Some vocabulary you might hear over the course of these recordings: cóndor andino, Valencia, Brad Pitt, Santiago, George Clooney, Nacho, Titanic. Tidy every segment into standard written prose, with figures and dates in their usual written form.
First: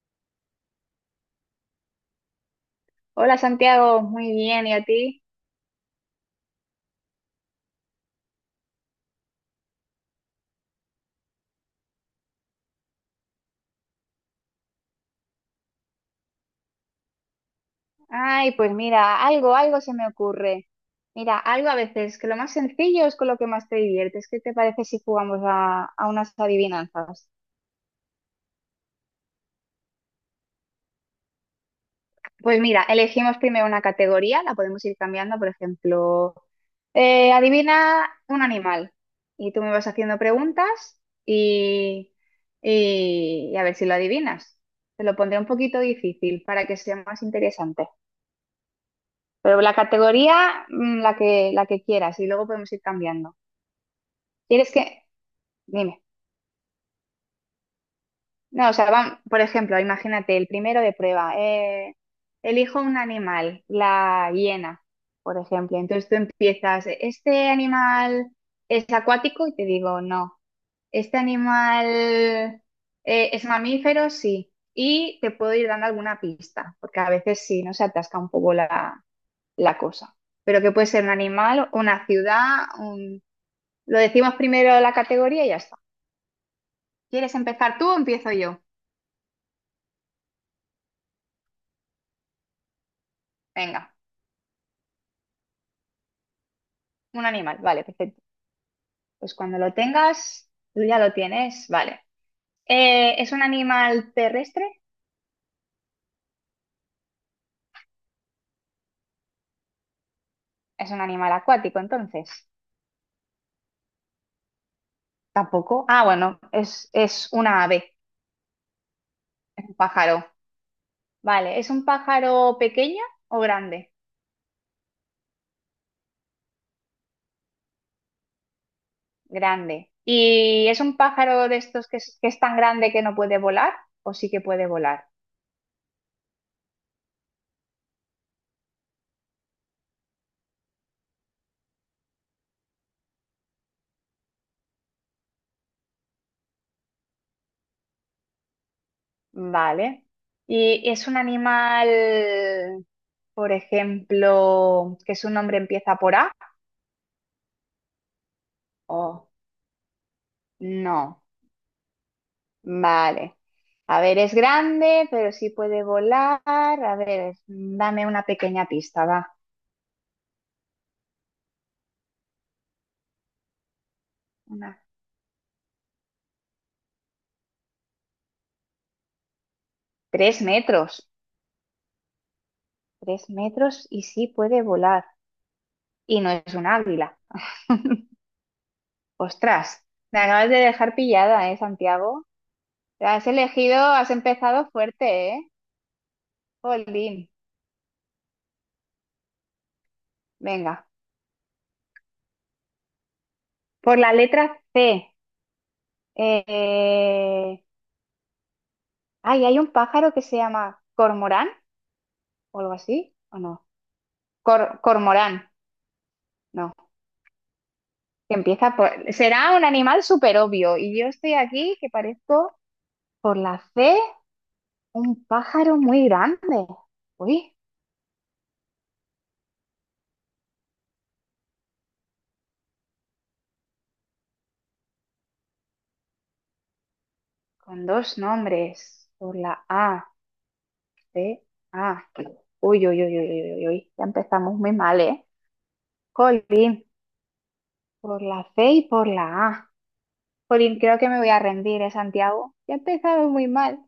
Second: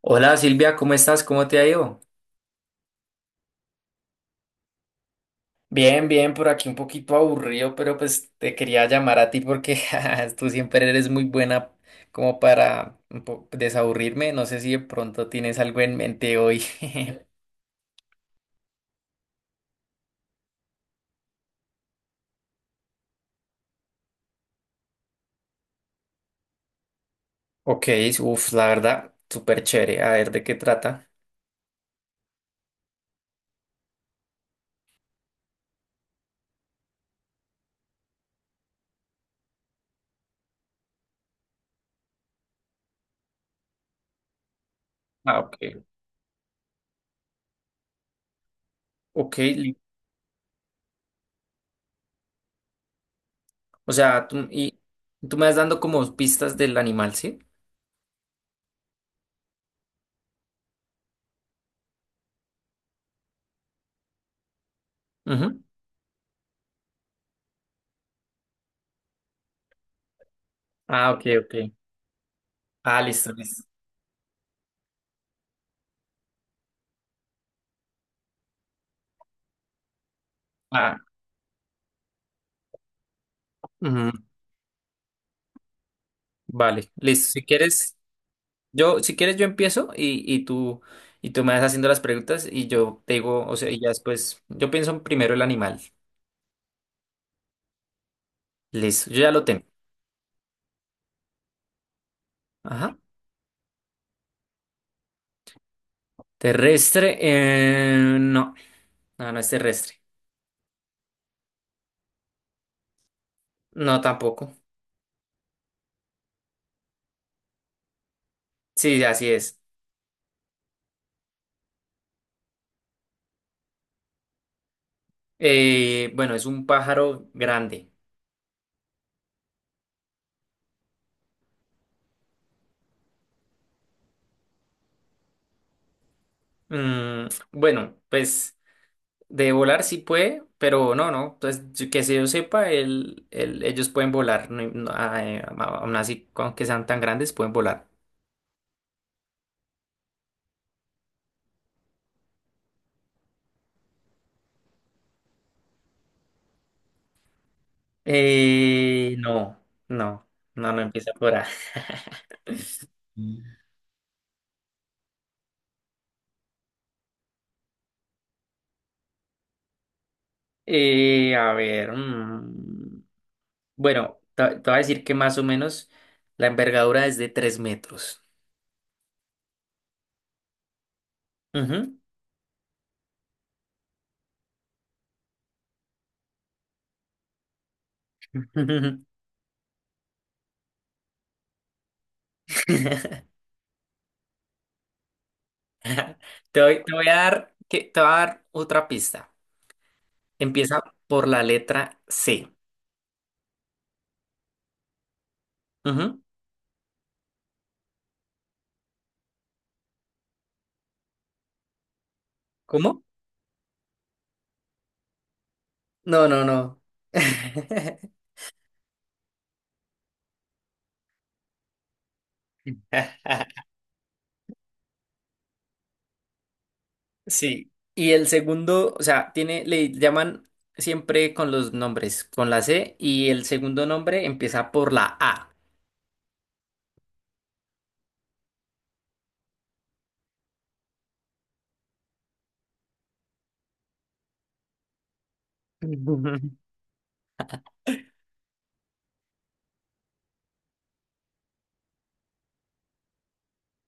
Hola Silvia, ¿cómo estás? ¿Cómo te ha ido? Hola Santiago, muy bien, ¿y a ti? Bien, por aquí un poquito aburrido, pero pues te quería llamar a ti porque ja, tú siempre eres muy buena como para desaburrirme. No sé si de pronto tienes algo en mente hoy. Ay, pues mira, algo se me ocurre. Mira, algo a veces, que lo más sencillo es con lo que más te diviertes. ¿Qué te parece si jugamos a unas adivinanzas? Ok, uff, la verdad, súper chévere. A ver, ¿de qué trata? Pues mira, elegimos primero una categoría, la podemos ir cambiando, por ejemplo, adivina un animal. Y tú me vas haciendo preguntas y, y a ver si lo adivinas. Te lo pondré Ah, un poquito ok. difícil para que sea más interesante. Ok, Pero la li- categoría, la que quieras, y luego podemos ir cambiando. o sea, tú, ¿Quieres y, que...? tú me vas dando Dime. como pistas del animal, ¿sí? No, o sea, van, por ejemplo, imagínate, el primero de prueba. Elijo un animal, la hiena, por Ujú. ejemplo. Entonces tú empiezas, ¿este animal es acuático? Y te digo, no. Ah, ¿Este ok. animal Ah, listo, es listo. mamífero? Sí. Y te puedo ir dando alguna pista, porque a veces sí, ¿no? Se atasca un poco la cosa pero que puede Ah, ser un animal, una ciudad, un, lo ujú. decimos primero la categoría y ya está. Vale, listo. ¿Quieres Si empezar tú quieres, o empiezo yo? yo, si quieres, yo empiezo y tú me vas haciendo las preguntas y yo te digo, o sea, y ya Venga, después, yo pienso primero el animal. un animal. Vale, perfecto. Listo, yo ya Pues lo cuando tengo. lo tengas, tú ya lo tienes. Vale. Ajá. ¿Es un animal terrestre? Terrestre, no es terrestre. Es un animal acuático, entonces. No, tampoco. Tampoco. Ah, bueno, es una ave, Sí, así es. es un pájaro. Vale, ¿es un pájaro pequeño o grande? Bueno, es un pájaro grande. Grande. ¿Y es un pájaro de estos que es tan grande que no puede volar o sí que puede volar? Mm, bueno, pues de volar sí puede, pero no. Entonces, que se yo sepa, ellos pueden volar. No- no, ah, aún así, aunque sean tan grandes, pueden volar. Vale. ¿Y es un animal, por ejemplo, que su nombre empieza por A? Eh, ¿O no, no, no empieza no? por A. Vale. A ver, es grande, pero sí puede volar. A ver, dame una pequeña pista, va. A ver, bueno, te voy a Una. decir que más o menos la envergadura es de 3 metros. Tres metros. Ujú. Tres metros y sí puede volar. Y no es un águila. Ostras, me acabas de dejar pillada, ¿eh, Santiago? Te has elegido, has empezado fuerte, ¿eh? Jolín. Te voy a dar otra pista. Empieza Venga. por la letra C. Por la letra C. Ujú. Eh, ay, hay un pájaro que se llama cormorán o algo ¿Cómo? así, ¿o no? Cormorán, No. no. Que empieza por. Será un animal súper obvio. Y yo estoy aquí que parezco por la C un pájaro muy grande. Uy, Sí, y el segundo, o sea, tiene, le llaman siempre con los nombres, con la C, y el segundo nombre empieza por la A. con dos nombres. Por la A, C, A. Uy, uy, uy, uy, uy, uy, uy. Ya empezamos muy mal, ¿eh? Colín, por la C y por la A. Jolín, creo que me voy a rendir, ¿eh, Santiago? Ya he empezado muy mal.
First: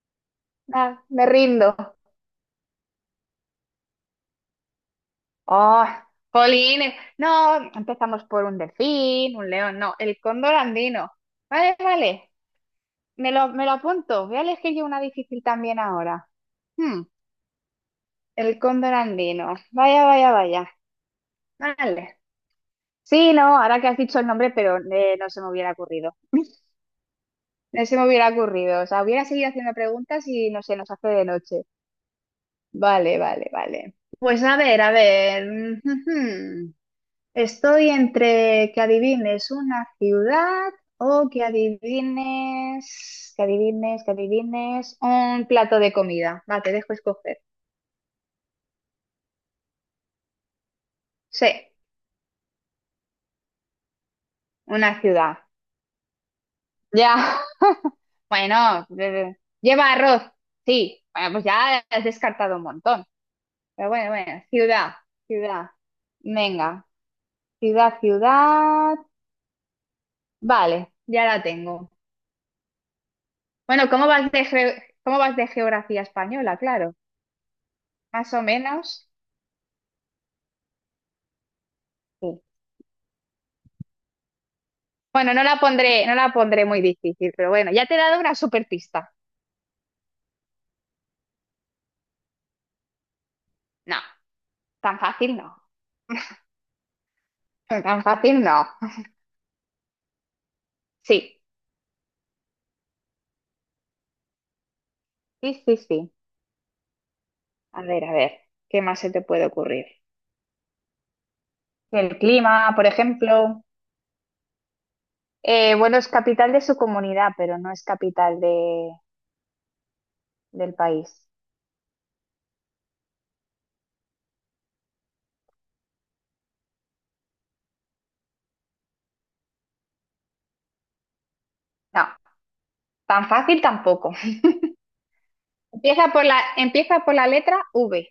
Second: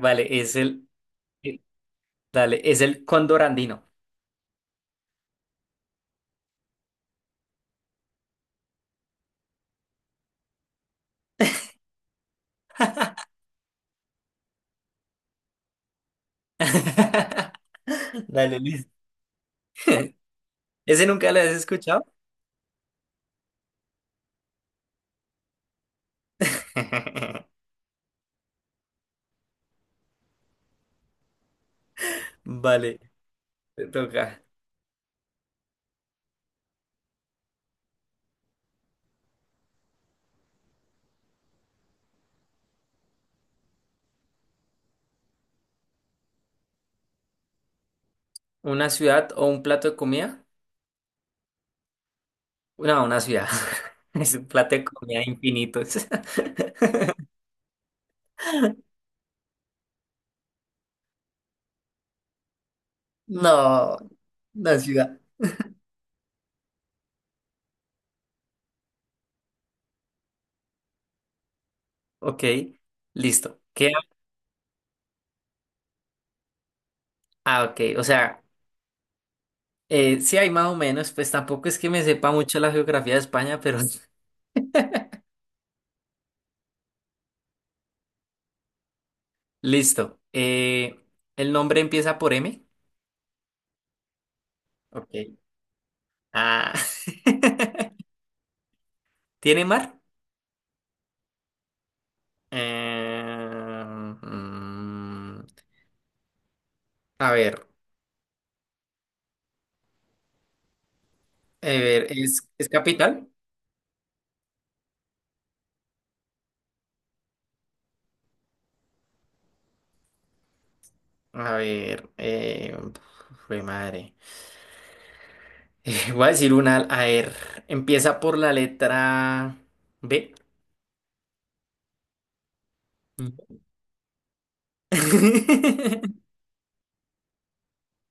Vale, Ah, me el- rindo. dale, es el cóndor andino. Oh, jolín, no, empezamos por un delfín, un león, no, el cóndor andino. Vale, vale, me lo apunto. Voy a elegir yo una difícil también ahora. Hmm, el Dale, listo. cóndor andino. Vaya, vaya, vaya. ¿Ese nunca lo has escuchado? Vale. Sí, no, ahora que has dicho el nombre, pero no se me hubiera ocurrido. No se me hubiera ocurrido. O sea, hubiera seguido haciendo preguntas y no sé, nos hace de noche. Vale, Vale, vale, te vale. toca. Pues a ver, a ver. Estoy entre que adivines una ciudad o que adivines, que adivines un plato de comida. Va, te dejo escoger. ¿Una ciudad o un plato de comida? Sí, No, una ciudad. Es un plato de una comida ciudad. infinitos. Ya. Bueno, lleva arroz. Sí. Bueno, pues ya has descartado un montón. Pero No, bueno, bueno, una ciudad. ciudad. Venga, ciudad. Vale, ya la tengo. Ok, listo. Bueno, ¿cómo vas de geografía española? Claro, Ah, ok. Más o menos. Sí hay más o menos, pues tampoco es que me sepa Sí. mucho la geografía de España, pero Bueno, no la pondré muy difícil, pero bueno, ya te he dado una super pista. listo. ¿El nombre empieza por M? No, tan Ok. fácil no. Ah. Tan fácil no. ¿Tiene mar? Sí, Eh, mm, sí, sí, sí. a ver, A ver, ¿qué más se te puede ocurrir? a ver, El ¿es clima, por capital? ejemplo. Bueno, es capital de su comunidad, pero no es capital del país. A ver, jue madre. Voy a decir una, a ver, empieza por la letra B. No, tan Mm. fácil tampoco. Empieza por la letra V.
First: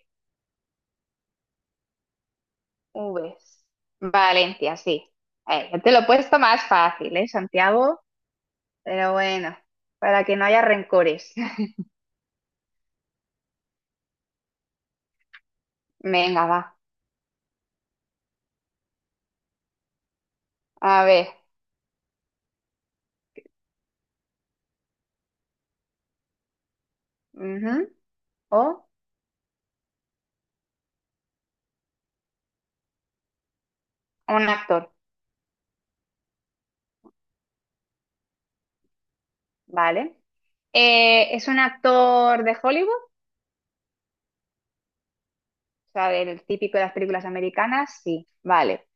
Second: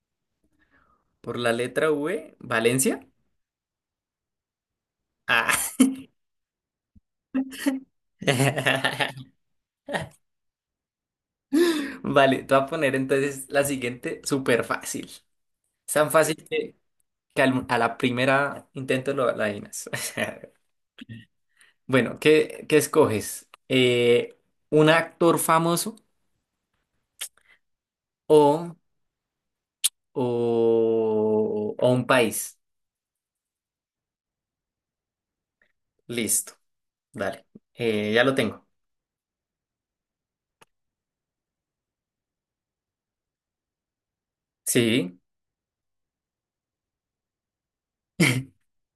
Por la letra V, Valencia. Vs. Valencia, sí. Ah. Ya te lo he puesto más fácil, ¿eh, Santiago? Pero bueno, para que no haya rencores. Vale, te voy a poner entonces la siguiente súper fácil. Es tan fácil Venga, va. que, a la primera intento lo la adivinas. A ver. Bueno, ¿qué escoges? ¿Un actor famoso Ujú. O o, o un país? un actor, Listo, dale. Ya lo tengo. ¿vale? ¿Es un actor de Hollywood? Sí. O sea, del típico de las películas americanas, sí. Vale.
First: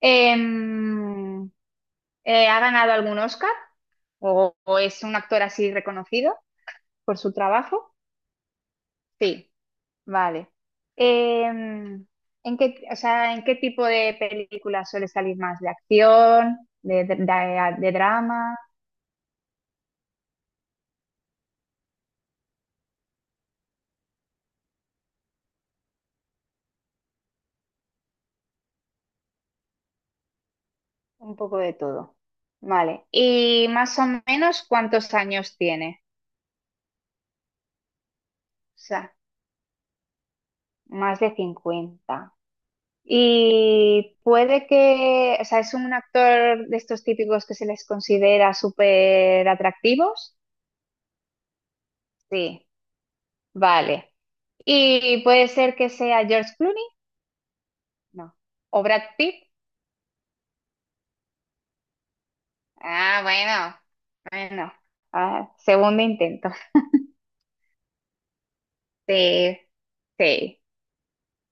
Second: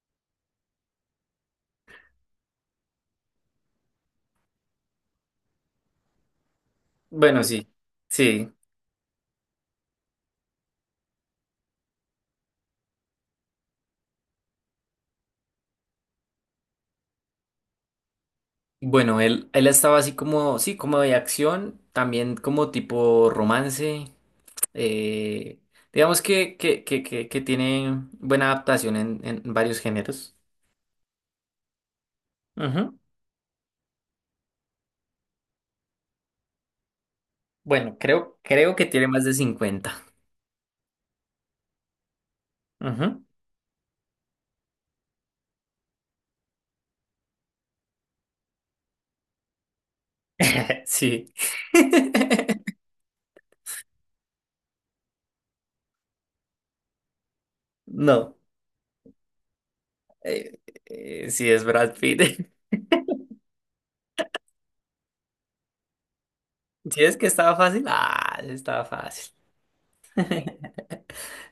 Em, ¿Ha ganado algún Oscar? O es un actor así reconocido por su Bueno, trabajo? sí. Sí. Vale. Em, ¿En qué, o sea, ¿en qué tipo de películas suele salir más? ¿De acción? ¿De- de drama? Bueno, él estaba así como, sí, como de acción, también como tipo romance. Eh, digamos que tiene buena adaptación en varios géneros. Un poco de todo. Ujú. Vale. ¿Y más o menos cuántos años tiene? Bueno, creo O que tiene sea, más de 50. más de 50 Ujú. y puede que, o sea, es un actor de estos típicos que se les considera súper atractivos. Sí. Sí, vale. ¿Y puede ser que sea George Clooney? No. No. ¿O Brad Pitt? Eh, sí, es Brad Pitt. Ah, bueno, bueno. Ah, segundo intento. ¿Si es que estaba fácil? Ah, sí estaba fácil. Sí, sí.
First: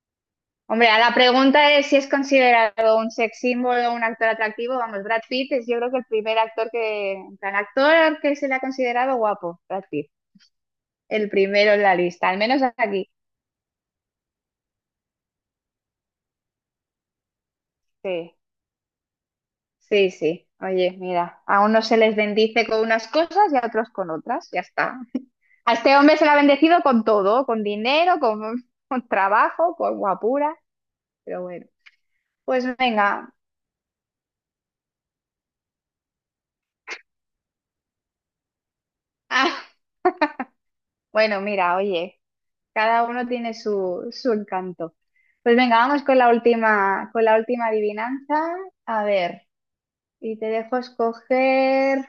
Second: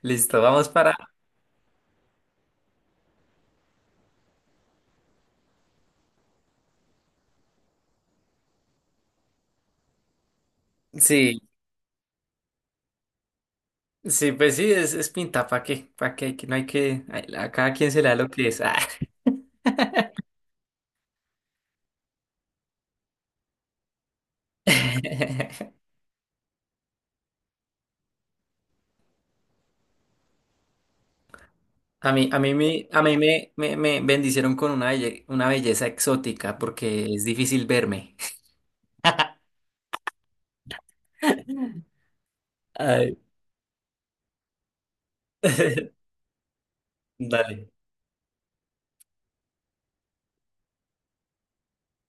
Listo, vamos Hombre, para. a la pregunta es si es considerado un sex symbol o un actor atractivo, vamos, Brad Pitt es yo creo que el primer actor que, en plan, actor que se le ha considerado guapo, Brad Pitt. El Sí, primero en la lista, al menos aquí. sí, pues sí, es pinta, ¿para qué? ¿Para qué? Que no hay que. A cada quien se le da lo Sí, que es. Ah. sí, sí. Oye, mira, a unos se les bendice con unas cosas y a otros con otras, ya está. A este hombre se le ha bendecido con todo, con dinero, con, con trabajo, con guapura, pero bueno. Pues a mí venga. Me bendicieron con una belleza exótica porque es difícil verme. Ah, bueno, mira, oye, cada Ay. uno tiene su encanto. Pues venga, vamos con la última Dale. adivinanza. A ver, y te dejo escoger,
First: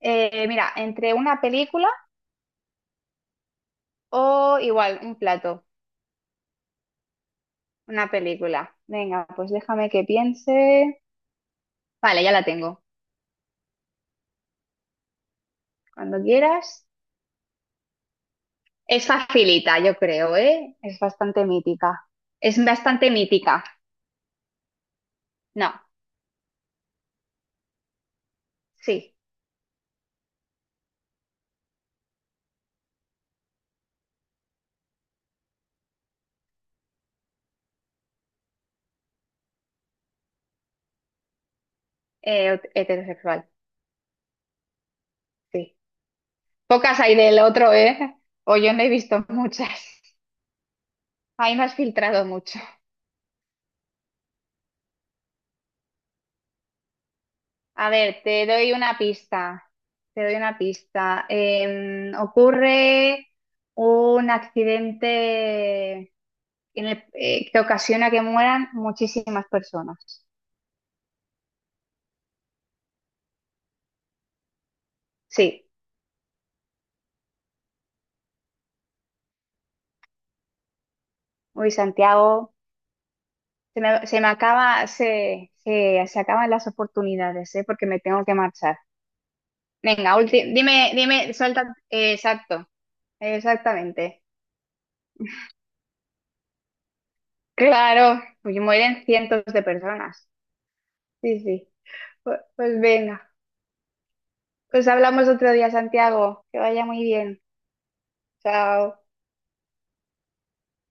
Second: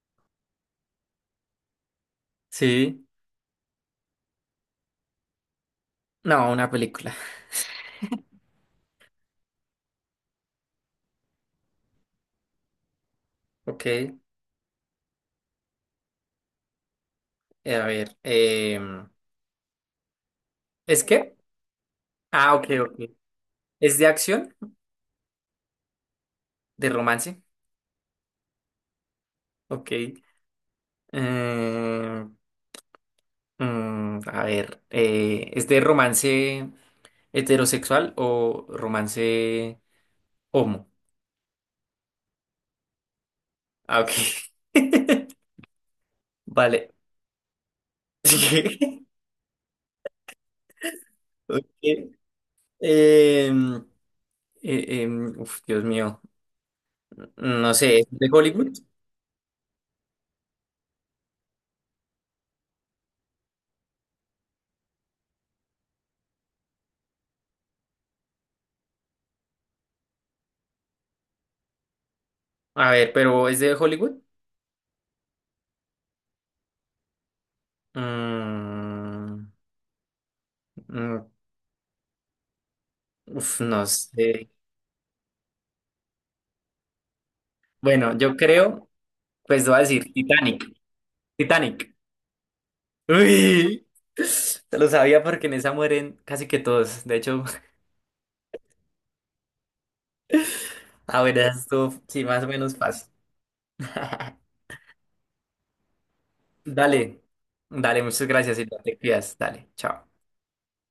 mira, entre una película Sí. o igual, un plato, No, una película. una película. Venga, pues déjame que piense. Vale, ya la tengo. Ok. Cuando quieras. A ver. Es Em, facilita, yo creo, ¿eh? Es ¿es que? bastante mítica. Ah, Es ok. bastante mítica. ¿Es de acción? No, ¿De romance? sí. Ok. A ver. ¿Es de romance heterosexual o romance homo? Heterosexual, Ah, ok. sí. Vale. Pocas hay del otro, ¿eh? O yo Sí, no he visto muchas. Ahí no has ok. filtrado mucho. Em, Dios mío. No A sé, ¿es ver, de te Hollywood? doy una pista. Te doy una pista. Ocurre un accidente que ocasiona que mueran muchísimas personas. A ver, pero ¿es de Hollywood? Sí. Mm, mm, Uy, Santiago, uf, no se me sé. acaba, se acaban las oportunidades, ¿eh? Porque me Bueno, tengo que yo marchar. Pues voy a decir Venga, Titanic. dime, suelta. Titanic. Exacto, Uy, exactamente. te lo sabía porque en esa mueren casi que todos. De hecho, Claro, pues mueren cientos de personas. a ver, Sí, sí. esto sí, más o menos Pues, fácil. venga, pues hablamos otro día, Santiago. Que vaya muy Dale, bien. dale, muchas gracias y Chao. te cuidas. Dale, chao.